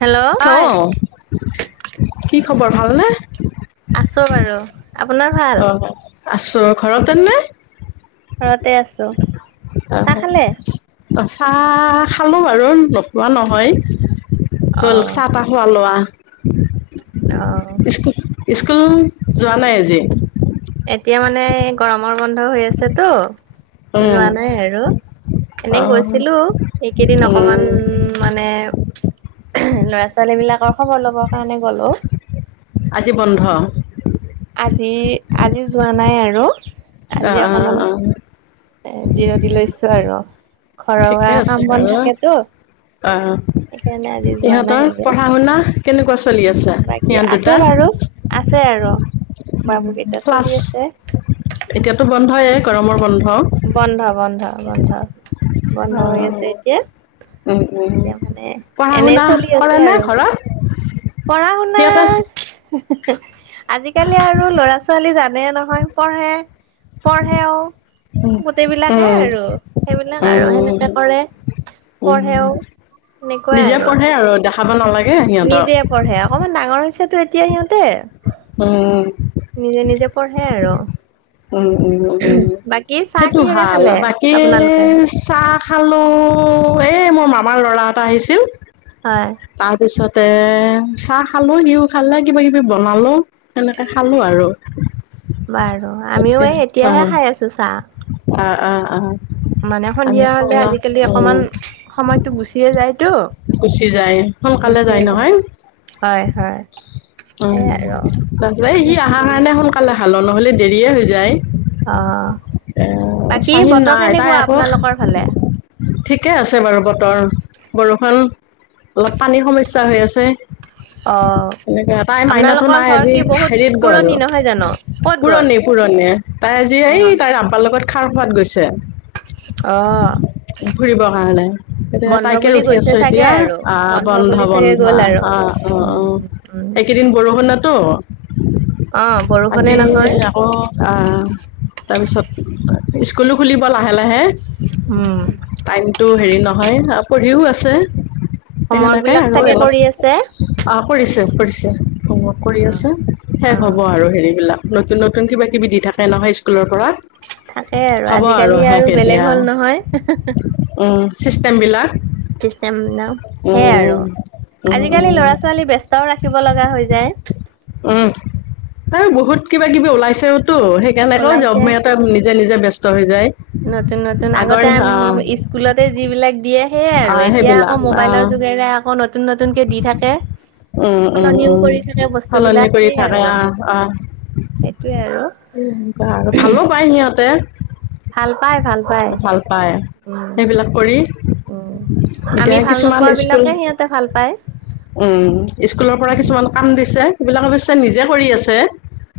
Hello হয় অঁ', কি খবৰ ভাল নে? আছো বাৰু। আপোনাৰ ভাল? অ', আছো ঘৰতে নে? ঘৰতে আছো। চাহ খালে? আহ। অ', -চাহ খালো বাৰু নোখোৱা নহয়, অ', চাহ-তাহ- খোৱা-লোৱা। অ', স্কুল-স্কুল যোৱা নাই আজি? এতিয়া মানে গৰমৰ বন্ধ হৈ আছে তো। উম, যোৱা নাই আৰু। এনেই অ' গৈছিলো, এইকেইদিন উম। অকণমান- মানে ল'ৰা-ছোৱালী বিলাকৰ খবৰ লবৰ কাৰণে গ'লো। আজি বন্ধ। আজি, আজি যোৱা নাই আৰু। অ, আজি অ, অকমান অ, অ। এ জিৰনী লৈছো আৰু ঘৰ আ ঠিকে আছে কাম -বন বাৰু। থাকেতো? সেইকাৰণে আজি যোৱা নাই আৰু। ভাওনা কেনেকুৱা চলি আছে বাকী ইহঁত আছে দুটা। বাৰু আছে আৰু বাবু কেইটা ক্লাছ চলি আছে। এতিয়াতো বন্ধয়ে গৰমৰ বন্ধ। বন্ধ বন্ধ বন্ধ বন্ধ হৈ আছে এতিয়া। উম, উম, এতিয়া মানে পঢ়া এনে শুনা চলি আছে কৰে নে আৰু। ঘৰত? পঢ়া শুনা। সিহঁতৰ আজিকালি আৰু লৰা-ছোৱালী জানে নহয় পঢ়ে পঢ়েও। উম। গোটেইবিলাকে আৰু সেইবিলাক আৰু উম, সেনেকে কৰে। উম পঢ়েও নিজে পঢ়ে আৰু দেখাব নালাগে নিজে সিহঁতক। পঢ়ে অকমান ডাঙৰ হৈছে তো এতিয়া সিহঁতে, উম, নিজে নিজে। পঢ়ে আৰু। উম উম উম উম বাকী চাহ সেইটো কিহেৰে ভাল খালে বাকী। আপোনালোকে চাহ খালো, এ মৰো মামাৰ ল'ৰা এটা আহিছিল। হয়। তাৰ পিছতে চাহ খালো সিউ খালে কিবা কিবি বনালো। সেনেকে খালো আৰু। বাৰু আমিও এতিয়া এই এতিয়াহে খাই আছোঁ চাহ। অ অ অ। মানে আমি সন্ধিয়া হ'লে খাওলা আজিকালি অকমান উম, সময়তো গুচিয়ে যায়তো। গুচি যায় সোনকালে যায় নহয়। হয় হয় উম, সেই আৰু তাৰপিছত সি সেনেকে অহাৰ গলো কাৰণে সোনকালে হাল নহ'লে দেৰিয়ে হৈ যায়। অ, এ বাকী চাহিন বতৰ নাই তাই কেনেকুৱা আকৌ আপোনালোকৰ ফালে। ঠিকে আছে বাৰু বতৰ বৰষুণ অলপ পানীৰ সমস্যা হৈ আছে। অ এনেকে তাই মাইনাটো আপোনালোকৰ নাই ঘৰ আজি কি বহুত হেৰিত গ'ল। পুৰণি নহয় জানো ক'ত গ'ল পুৰণি পুৰণি তাই আজি অ এই তাইৰ আমাৰ লগত খাৰ খোৱাত গৈছে। আ। ফুৰিবৰ কাৰণে এতিয়া তাইকে বুলি ৰখি গৈছে আছো চাগে এতিয়া আৰু আ বুলি বন্ধ চাগে বন্ধ গ'ল আৰু আ। অ', উম অ', উম একেইদিন বৰষুণ তো। অ বৰষুণে আজি নহয় আকৌ। আ তাৰপিছত স্কুলো খুলিব লাহে লাহে। উম। টাইমতটো হেৰি নহয় পঢ়িও আছে সে হোমৱৰ্ক সেনেকাই বিলাক আৰু চাগে কৰি আছে অলপ। অ কৰিছে কৰিছে হমৰ্ক অ কৰি আছে শেষ অ হ'ব আৰু হেৰি বিলাক। নতুন নতুন কিবা কিবি দি থাকে নহয় স্কুলৰ পৰা। থাকে হ'ব আৰু শেষ এতিয়া। হয়। উম চিষ্টেম বিলাক। চিষ্টেম বিলাক সেয়াই আৰু উম আজিকালি উম ল'ৰা-ছোৱালী ব্যস্তও ৰাখিব লগা হৈ যায়। উম আৰু বহুত কিবা কিবি ওলাইছে তো সেই। কেনেটো ওলাইছে যব মেন এটা নিজে নিজে ব্যস্ত হৈ যায়। নতুন নতুন আগৰ আগতে আম আহ ইচ। স্কুলতে যিবিলাক দিয়ে সেয়াই আৰু আহ এতিয়া আকৌ সেইবিলাক মোবাইলৰ আহ যোগেৰে আকৌ নতুন নতুনকে দি থাকে। উম, উম, সলনিও উম, কৰি থাকে বস্তু সলনি বিলাক কৰি সে থাকে আৰু আহ, সেইটোৱে আৰু। সেনেকোৱা আৰু ভালো পায় সিহঁতে। ভাল পাই ভাল পাই ভাল পাই উম সেইবিলাক কৰি। উম, এতিয়া আমি ভাল কিছুমান নোপোৱা স্কুল বিলাকে সিহঁতে ভাল পায়। উম, স্কুলৰ পৰা উম কিছুমান কাম দিছে সেইবিলাক অৱশ্যে নিজে কৰি আছে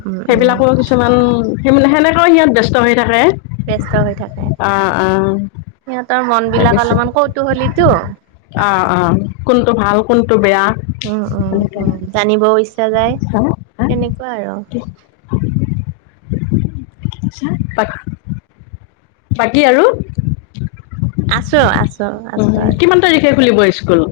উম উম সেইবিলাকো কিছ কিছুমান সিমান সেনেকৈ সিহঁত ব্যস্ত হৈ থাকে ব্যস্ত হৈ থাকে আ, আ, সিহঁতৰ মন বিলাক অলপমান কৌতুহলীতো অ', অ', কোনটো ভাল কোনটো বেয়া উম, উম, এনেকে। উম, জানিবও ইচ্ছা যায় তেনেকুৱা আৰু বাকী আৰু আছোঁ, আছোঁ উম, কিমান তাৰিখে খুলিব স্কুল?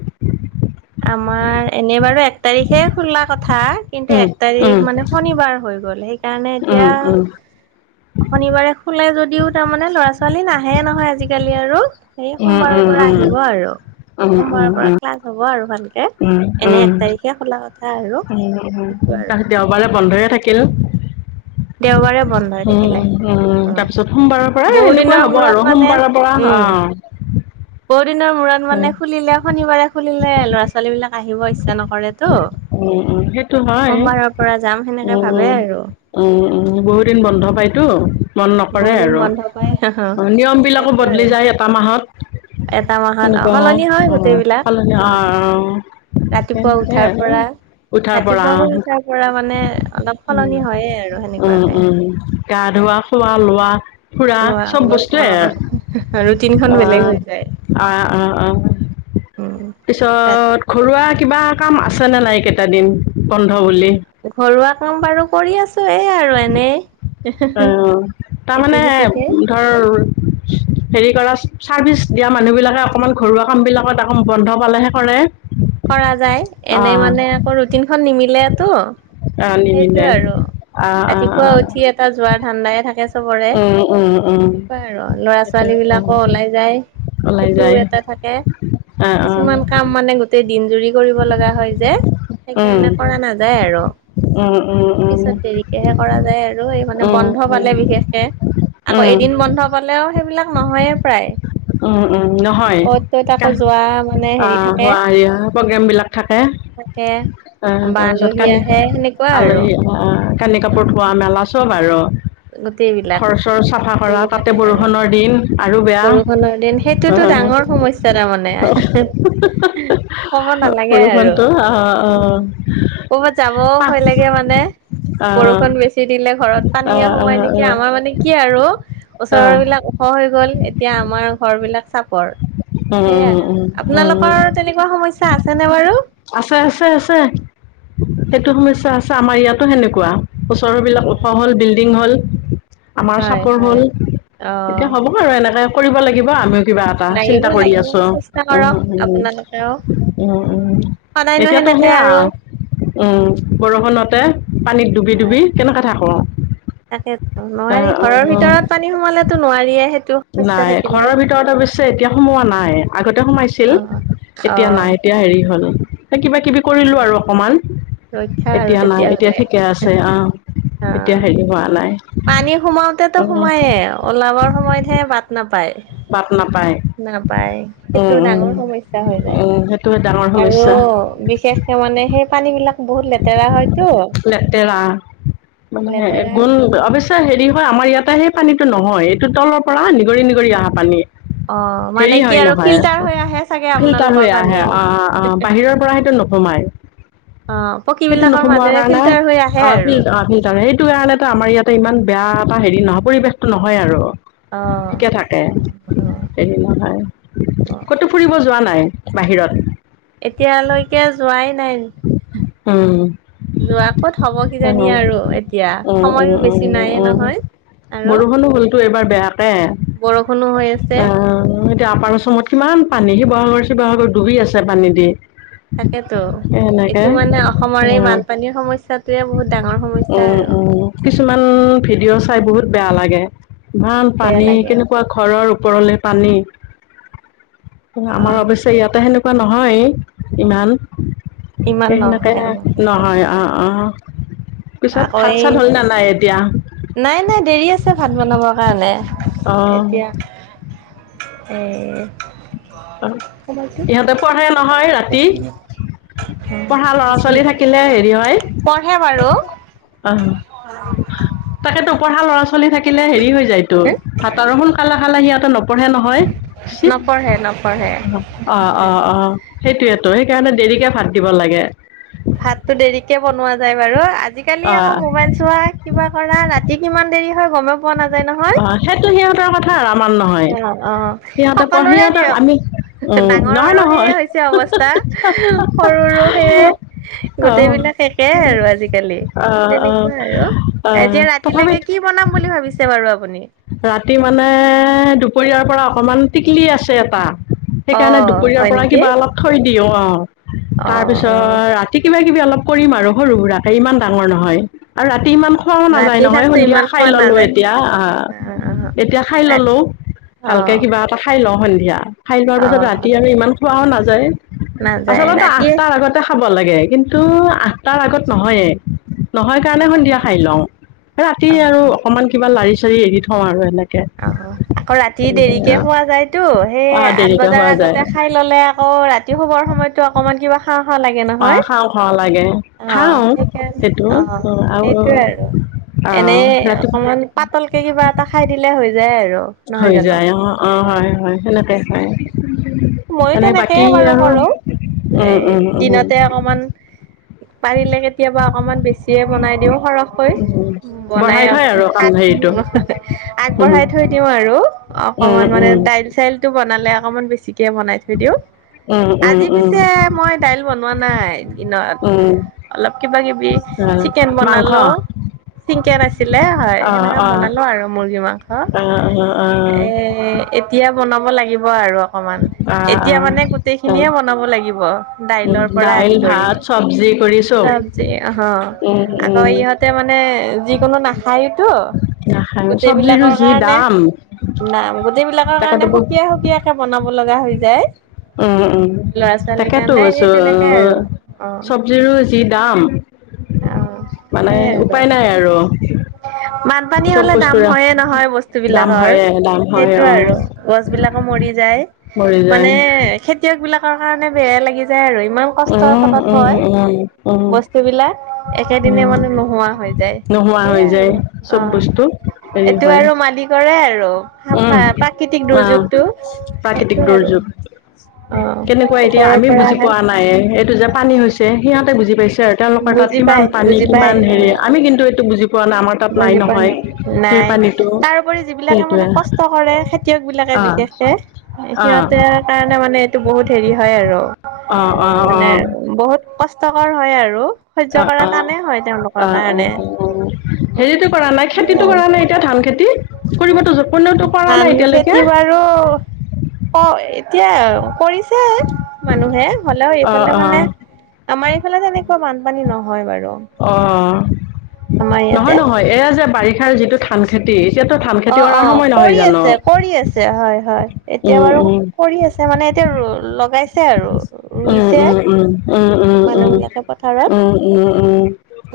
আমাৰ এনেই বাৰু এক তাৰিখে খোলা কথা কিন্তু উম, এক উম। তাৰিখ মানে শনিবাৰ হৈ গল, সেইকাৰণে এতিয়া শনিবাৰে খোলে যদিও তাৰমানে ল'ৰা ছোৱালী নাহে নহয় আজিকালি আৰু। সেই সোমবাৰৰ পৰা আহিব আৰু সোমবাৰৰ পৰা ক্লাছ হ'ব আৰু ভাল কে, উম, এনে এক উম, তাৰিখে খোলা কথা আৰু উম, উম। সেইটো আৰু। [unintelligible] বন্ধয়ে থাকিল দেওবাৰে বন্ধ হৈ থাকিলে। উম, উম, অ', তাৰপিছত সোমবাৰৰ পৰা বহু এনেকুৱা দিনৰ হ'ব মূৰত আৰু মানে সোমবাৰৰ পৰা উম, অ', [inaudible] বহু দিনৰ মূৰত উম মানে খুলিলে শনিবাৰে খুলিলে ল'ৰা ছো ছোৱালী বিলাক আহিব ইচ্ছা নকৰেতো উম উম, সেইটো হয় সোমবাৰৰ পৰা যাম সেনেকে উম ভাবে আৰু উম, উম, বহুত দিন সেই বন্ধ আৰু পাইতো মন নকৰে বহুত দিন আৰু বন্ধ পাই নিয়ম বিলাকো সেইটোৱে বদলি আৰু যায় এটা মাহত এটা মাহত অ সেনেকোৱা সলনি হয় অ', গোটেইবিলাক সালনি অ', ৰাতিপুৱা তেনেকে উঠাৰ আৰু পৰা উঠাৰ পৰা ৰাতিপুৱা শুই অ', উঠাৰ পৰা মানে অলপ উম, উম, সলনি হয়ে আৰু উম, সেনেকুৱাকে উম গা ধোৱা খোৱা লোৱা ফুৰা লোৱা চব অলপ বস্তুৱে অ', ৰুটিন খন বেলেগ অ', হৈ যায়। অ', অ', অ', উম ৰাতি পিছত ঘৰুৱা কিবা কাম আছেনে নাই এইকেইটা দিন বন্ধ বুলি ঘৰুৱা কাম বাৰু কৰি আছোঁ এ আৰু এনেই অ', ইটো তাৰমানে সিটোকে ধৰ হেৰি কৰা চাৰ্ভিচ দিয়া মানুহবিলাকে অকণমান ঘৰুৱা কামবিলাকত বন্ধ পালেহে কৰে কৰা যায় এনে অ', মানে আকৌ ৰুটিন খন নিমিলে টো অ', নিনিলে সেইটোৱে আৰু অ', অ', ৰাতিপুৱা অ', উঠি এটা যোৱাৰ ধান্দায়ে থাকে চবৰে উম, উম, উম, তেনেকুৱাই আৰু লৰা সেইটো ছোৱালী অ', বিলাকো ওলাই যায়। ওলাই সেইটো যায় এটা থাকে অ', কিছুমান কাম অ', মানে গোটেই দিন জুৰি কৰিব লগা হয় যে উম, সেইকাৰণে কৰা নাযায় আৰু উম, উম, পিছত দেৰিকেহে কৰা যায় আৰু এই মানে উম, বন্ধ পালে উম। বিশেষকে। আকৌ উম, এদিন বন্ধ হ'লেও সেইবিলাক নহয়ে প্ৰায়। উম-উম! নহয় অ'ত ত'ত তা আকৌ যোৱা মানে হেৰি অঁ থাকে হোৱা ৰিহা প্ৰগ্ৰেমবিলাক থাকে। থাকে আহ বা তাৰপিছত আলহী কানি আহে সেনেকুৱা আৰু আলহী আহ কানি-কাপোৰ ধোৱা, মেলা চব আৰু। গোটেইবিলাক, ঘৰ চৰ চাফা কৰা তাতে গোটেইবিলাকে আৰু। বৰষুণৰ দিন আৰু বেয়া। বৰষুণৰ দিন সেইটোতো আহ, ডাঙৰ সমস্যা তাৰমানে। [unintelligible] ক'ব নালাগে আৰু। বৰষুণটো অ', অ', অ', ক'ৰবাত যাবও অ', ভয় লাগে মানে। বৰষুণ বেছি দিলে ঘৰত পানীয়ে সোমাই নেকি? অ', আমাৰ মানে কি আৰু ওচৰৰ অ', বিলাক ওখ হৈ গ'ল এতিয়া আমাৰ ঘৰবিলাক চাপ পৰ উম, সেইয়াই আৰু। উম, উম, উম। আপোনালোকৰ তেনেকুৱা সমস্যা আছে নে বাৰু? আছে-আছে-আছে। সেইটো সমস্যা আছে আমাৰ ইয়াতো সেনেকুৱা। ওচৰ বিলাক ওখ অ', হ'ল, বিল্ডিং হ'ল, আমাৰ হয় চাপৰ হ'ল হয় এতিয়া অ', হ'ব [unintelligible] বাৰু এনেকাই কৰিব লাগিব আমিও কিবা। টা লাগিব চিন্তা কৰি লাগিব আছোঁ চেষ্টা কৰক উম-উম-উম! আপোনালোকেও উম-উম। সদায়নো এতিয়াতো সেনেকে সেয়া আৰু উম! বৰষুণতে পানীত ডুবি-ডুবি কেনেকে থাকোঁ। তাকেটো নোৱাৰি ঘৰৰ ভিতৰত পানী সোমালেতো নোৱাৰিয়েই সেইটো। সমস্যা নাই। থাকিলে ঘৰৰ ভিতৰত অৱশ্যে এতিয়া সোমোৱা নাই। আগতে সোমাইছিল অ', এতিয়া অ', নাই। এতিয়া হেৰি হ'ল। এ কিবা-কিবি কৰিলো অ', আৰু অকমান ৰক্ষা আৰু এতিয়া নাই এতিয়া তেতিয়াহ'লে ঠিকে আছে অঁ। এতিয়া অ', হেৰি হোৱা নাই। পানী সোমাওতেতো অঁ! সোমায়ে ওলাবৰ সময়তহে বাট নাপায়। বাট নাপায়? নাপায়, সেইটো উম ডাঙৰ সমস্যা হৈ উম যায়। উম সেইটো ডাঙৰ আৰু সমস্যা বিষ [unintelligible] মানে সেই পানীবিলাক বহুত লেতেৰা হয়তো লেতেৰা। মানে হে লেতেৰা গুণ অবশ্য শ্যে হেৰি হয় আমাৰ ইয়াতে সেই পানীটো নহয়। এইটো তলৰ পৰা নিগৰি-নিগৰি অহা পানী। অ', মানে হেৰি কি হয় আৰু নহয় ফিল্টাৰ হৈ আহে চাগে ফিল্টাৰ আপোনালোকৰ হৈ পানী আহে। অঁ-অঁ! বাহিৰৰ পৰা সেইটো ন সোমাই। অ', পকী সেইটো বিলাকৰ নোসোমোৱাৰ মাজেৰে কাৰণে ফিল্টাৰ হৈ আহে অঁ আৰু ফিল ফিল্টাৰ সেইটো কাৰণে ত আমাৰ ইয়াতে ইমান বেয়া এটা হেৰি নহয় পৰিৱেশটো নহয় আৰু। অঁ। এ হেৰি নহয়। অ', ক'তো ফুৰিব যোৱা নাই বাহিৰত? এতিয়ালৈকে যোৱাই নাই। উম! যোৱা ক'ত হ'ব কিজানি আৰু এতিয়া [unintelligible] সময়ো বেছি নাইয়ে উম-উম-উম-উম। নহয়। আৰু বৰষুণো হ'লতো এইবাৰ বেয়াকে। বৰষুণো হৈ আছে আহ এতিয়া আপাৰা আছামত কিমান পানী শিৱসাগৰ-চিৱসাগৰ ডুবি আছে পানী দি। তাকেতো। এনেকে এইটো মানে অসমৰে এই উম বানপানীৰ সমস্যাটোৱে বহুত ডাঙৰ সমস্যা উম আৰু। উম কিছুমান এইটো। ভিডিঅ' চাই বহুত বেয়া লাগে। ইমান বেয়া পানী লাগে কেনেকুৱা ঘৰৰ ওপৰলে পানী। আমাৰ অ', অৱশ [unintelligible] ইয়াতে সেনেকুৱা নহয় ইমান ইমান সেই সেনেকে নহয় আমাৰ ইয়াতে নহয়। অ'। অঁ! অঁ! পিছত ভাত-চাত হ'ল না নাই এতিয়া? নাই-নাই, দেৰি আছে ভাত বনাবৰ কাৰণে। অ এতিয়া এ সিহঁতে পঢ়ে নহয় ৰাতি। অ', পঢ়া ল'ৰা হৈছে ছোৱালী নেকি? থাকিলে হেৰি হয় পঢ়ে বাৰু আহ তাকেতো পঢ়া ল'ৰা ছোৱালী থাকিলে হেৰি হৈ যায়তো ভাতৰো সোনকালে খালে সিহঁতে ন নপঢ়ে নহয় চে নপঢ়ে নপঢ়ে। অ অ অ সেইটোৱেতো সেইকাৰণে দেৰিকে ভাত দিব লাগে। ভাতটো দেৰিকে বনোৱা যায় বাৰু আজিকালি আকৌ অঁ মোবাইল চোৱা কিবা কৰা ৰাতি কিমান দেৰি হয় গমেই পোৱা নাযায় নহয়। অ' সেইটো সিহঁতৰ কথা। আৰু আমাৰ নহয় অ অ সিহঁতে প সকলোৰে সিহঁতক দিয়ক আমি এ হে উম নহয় ডাঙৰৰো সেইয়ে নহয় হৈছে অৱস্থা সৰুৰো সেইয়ে গোটেই অঁ বিলাক একে আৰু আজিকালি অঁ অঁ তেনেকুৱা আৰু অঁ এতিয়া তথাপি ৰাতিলৈকে কি- কি বনাম বুলি ভাবিছে বাৰু আপুনি। ৰাতি মানে দুপৰীয়াৰ পৰা অকমান টিকলি আছে এটা। অ সেইকাৰণে দুপৰীয়াৰ হয় পৰা নেকি কিবা অলপ থৈ দিওঁ আও অ অ তাৰপিছত ৰাতি ৰাতি কিবা কিবি অলপ কৰিম আৰু সৰু সুৰাকে ইমান ডাঙৰ নহয়। আৰু ৰাতি ইমান খোৱাও ৰাতিৰ নাযায় নহয় সাজটো সন্ধিয়া ইমান খোৱা খাই ললো নাযায়তো। এতিয়া আহ। অ অ এতিয়া খাই ৰাতি ললো অ ভালকে কিবা কিবা এটা খাই লওঁ সন্ধিয়া খাই লোৱাৰ অ পিছত ৰাতি আৰু ইমান খোৱাও নাযায়। নাযায় আচলতে ৰাতিয়ে আঠটাৰ আগত খাব লাগে কিন্তু আঠটাৰ আগত নহয়ে নহয় কাৰণে সন্ধিয়া অ খাই লওঁ। ৰাতি অ', আৰু অ', অকনমান কিবা লাৰি চাৰি এৰি থওঁ আৰু এনেকে। অ আকৌ ৰাতি দেৰিকে খোৱা যায়তো সেই অঁ আঠ দেৰিকৈ বজাৰ খোৱা যায় আগতে খাই ললে আকৌ ৰাতি শুবৰ সময়তো অকণমান কিবা খাও খাও লাগে অঁ নহয় খাওঁ খাওঁ লাগে অ খাওঁ সেইকাৰণে সেইটো অ সেইটোয়ে আৰু এনে অ', ৰাতি অকমান পাতলকে কিবা এটা খাই দিলে হৈ যায় আৰু। নহয় হৈ জানো যায় অ অ হয় হয় সেনেকে হয়। ময়ো এনে তেনেকেই বাকী বাৰু আৰু কৰো এ উম উম উম দিনতে অকমান পাৰিলে কেতিয়াবা অকনমান বেছিয়ে বনাই দিওঁ সৰহকৈ বনাই বঢ়াই থয় আৰু কাম সাত হেৰিটো [unintelligible] উম, আগবঢ়াই থৈ দিওঁ আৰু উম, অকনমান মানে উম, দাইল চাইলটো বনালে অকমান বেছিকে বনাই থৈ দিওঁ উম, উম, আজি উম, পিছে মই দাইল বনোৱা নাই দিনত। উম, অলপ কিবা কিবি চিকেন মাংস বনালো অ', হিংকে নাছিলে হয় অ', সেনেকে অ', বনালো আৰু মুৰ্গী মা হ অ', এ এতিয়া বনাব লাগিব আৰু। অকমান অ', অ', এতিয়া মানে গোটেই অ', খিনিয়ে বনাব লাগিব উম, দাইলৰ পৰা দাইল, আদি কৰি ভাত, চবজি কৰি চব চবজি অ উম, আকৌ উম, ইহঁতে মানে যিকোনো নাখাইতো নাখায় চবজিৰো গোটেইবিলাকৰ যি কাৰণে দাম নাম গোটেইবিলাকৰ তাকেতো কাৰণে সুকীয়া সুকীয়া সুকীয়াকে বনাব লগা হৈ যায়। উম উম ল'ৰা ছোৱালীৰ তাকেতো কাৰণে এই কৈছো তেনেকে আৰু অ চব চবজিৰো যি দাম অ মানে সেইয়াই আৰু উপায় নাই আৰু। বানপানী চব হলে দাম বস্তুৰে হয়ে নহয় বস্তু দাম বিলাকৰ হয়ে দাম হয় সেইটো অ আৰু গছ বিলাকো মৰি যায় মৰি যায় মানে খেতি খেতিয়ক বিলাকৰ কাৰণে বেয়া লাগি যায় আৰু ইমান কষ্টৰ উম ফলত উম হয় উম উম বস্তু বিলাক উম একেদিনে মানে নোহোৱা হৈ যায় নোহোৱা হৈ সেইয়াই যায় আৰু? চব বস্তু অহ, হেৰি এইটো হয় আৰু মালিকৰে আৰু? উম', প্ৰাকৃতিক দুৰ্যোগটো অহ'। সেইটো প্ৰাকৃতিক আৰু দুৰ্যোগ। অ কেনেকুৱা! এতিয়া, ওপৰৰ আমিও পৰা বুজি আহে পোৱা নাই এইটো যে পানী হৈছে, সিহঁতে বুজি পাইছে আৰু। তেওঁলোকৰ তাত বুজি পাই কিমান পানী বুজি পাই কিমান অ হেৰি আমি কিন্তু এইটো বুজি পোৱা নাই! আমাৰ তাত নাই নহয়, সেই পানীটো। কৰি যিবিলাকে মানে সেইটোৱে কষ্ট ক, ৰে খেতিয়কবিলাকে অ বিশেষকে। অ অ সিহঁতেৰ কাৰণে মানে এইটো বহুত হেৰি হয় আৰু অ মানে বহুত কষ্টকৰ হয় আৰু সহ্য কৰা টানেই হয় তেওঁলোকৰ কাৰণে। উম, হেৰিতটো কৰা নাই, খেতিতটো সেয়াই কৰা নাই, এতিয়া ধান খেতি। কৰিবতো কোনোৱেওটো কৰা নাই এতিয়ালৈকে। [unintelligible] ক এতিয়া কৰিছে। [unintelligible] মানুহে হ'লেও অ এইফালে অ মানে আমাৰ এইফালে তেনেকুৱা বানপানী নহয় বাৰু। অহ, ' নহয়, নহয়। এয়া যে বাৰিষাৰ যিটো ধান খেতি এতিয়াতো ধান খেতি অহ, ' কৰাৰ অহ' সময় নহয় কৰি জানো আছে কৰি আছে। হয়, হয়। এতিয়া, উম বাৰু উম কৰি আছে। এতিয়া মানে এতিয়া ৰ' লগাইছে আৰু। উম ৰুইছে উম উম উম উম উম মানুহবিলাকে পথাৰত। উম উম উম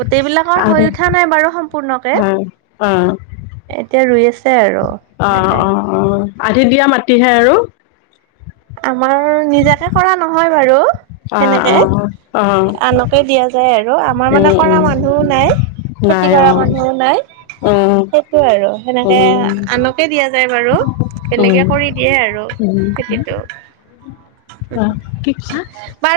গোটেই বিলাকৰ হৈ উঠা নাই বাৰু সম্পূৰ্ণকে। উম। এতিয়া, ৰুই আছে আৰু এনেকে। অহ, আধিত দিয়া মাটিহে আৰু? আমাৰ নিজাকে কৰা নহয় বাৰু অ অ সেনেকে, অ আনক আনকে দিয়া যায় আৰু আমাৰ মানে উম কৰা উম মানুহও নাই, খেতি নাই অ কৰা মানুহও নাই। উম সেইটো আৰু সেনেকে উম আনকে দিয়া যায় বাৰু। উম বেলেগে কৰি দিয়ে আৰু খেতিটো। অহ, কি কৈছা? বাৰু